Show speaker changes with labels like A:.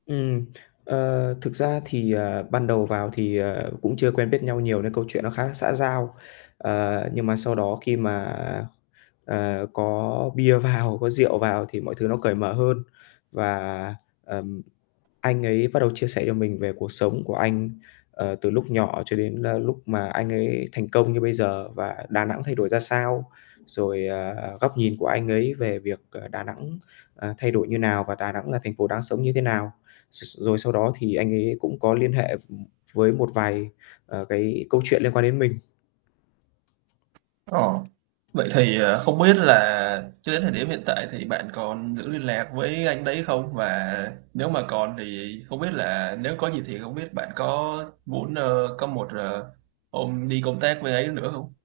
A: Ừm, ờ, thực ra thì, ờ, ban đầu vào thì, ờ, cũng chưa quen biết nhau nhiều nên câu chuyện nó khá là xã giao, ờ, nhưng mà sau đó khi mà, ờ, có bia vào, có rượu vào thì mọi thứ nó cởi mở hơn và, ừm, anh ấy bắt đầu chia sẻ cho mình về cuộc sống của anh, ờ, từ lúc nhỏ cho đến, a, lúc mà anh ấy thành công như bây giờ và Đà Nẵng thay đổi ra sao, rồi, ờ, góc nhìn của anh ấy về việc, ờ, Đà Nẵng, à, thay đổi như nào và Đà Nẵng là thành phố đang sống như thế nào. [unintelligible] Rồi sau đó thì anh ấy cũng có liên hệ, ừm, với một vài, ờ, cái câu chuyện liên quan đến mình.
B: Ờ, vậy thì, ờ, không biết là cho đến thời điểm hiện tại thì bạn còn giữ liên lạc với anh đấy không? Và nếu mà còn thì không biết là nếu có gì thì không biết bạn có muốn, ơ, có một, ờ, hôm đi công tác bên ấy nữa hông?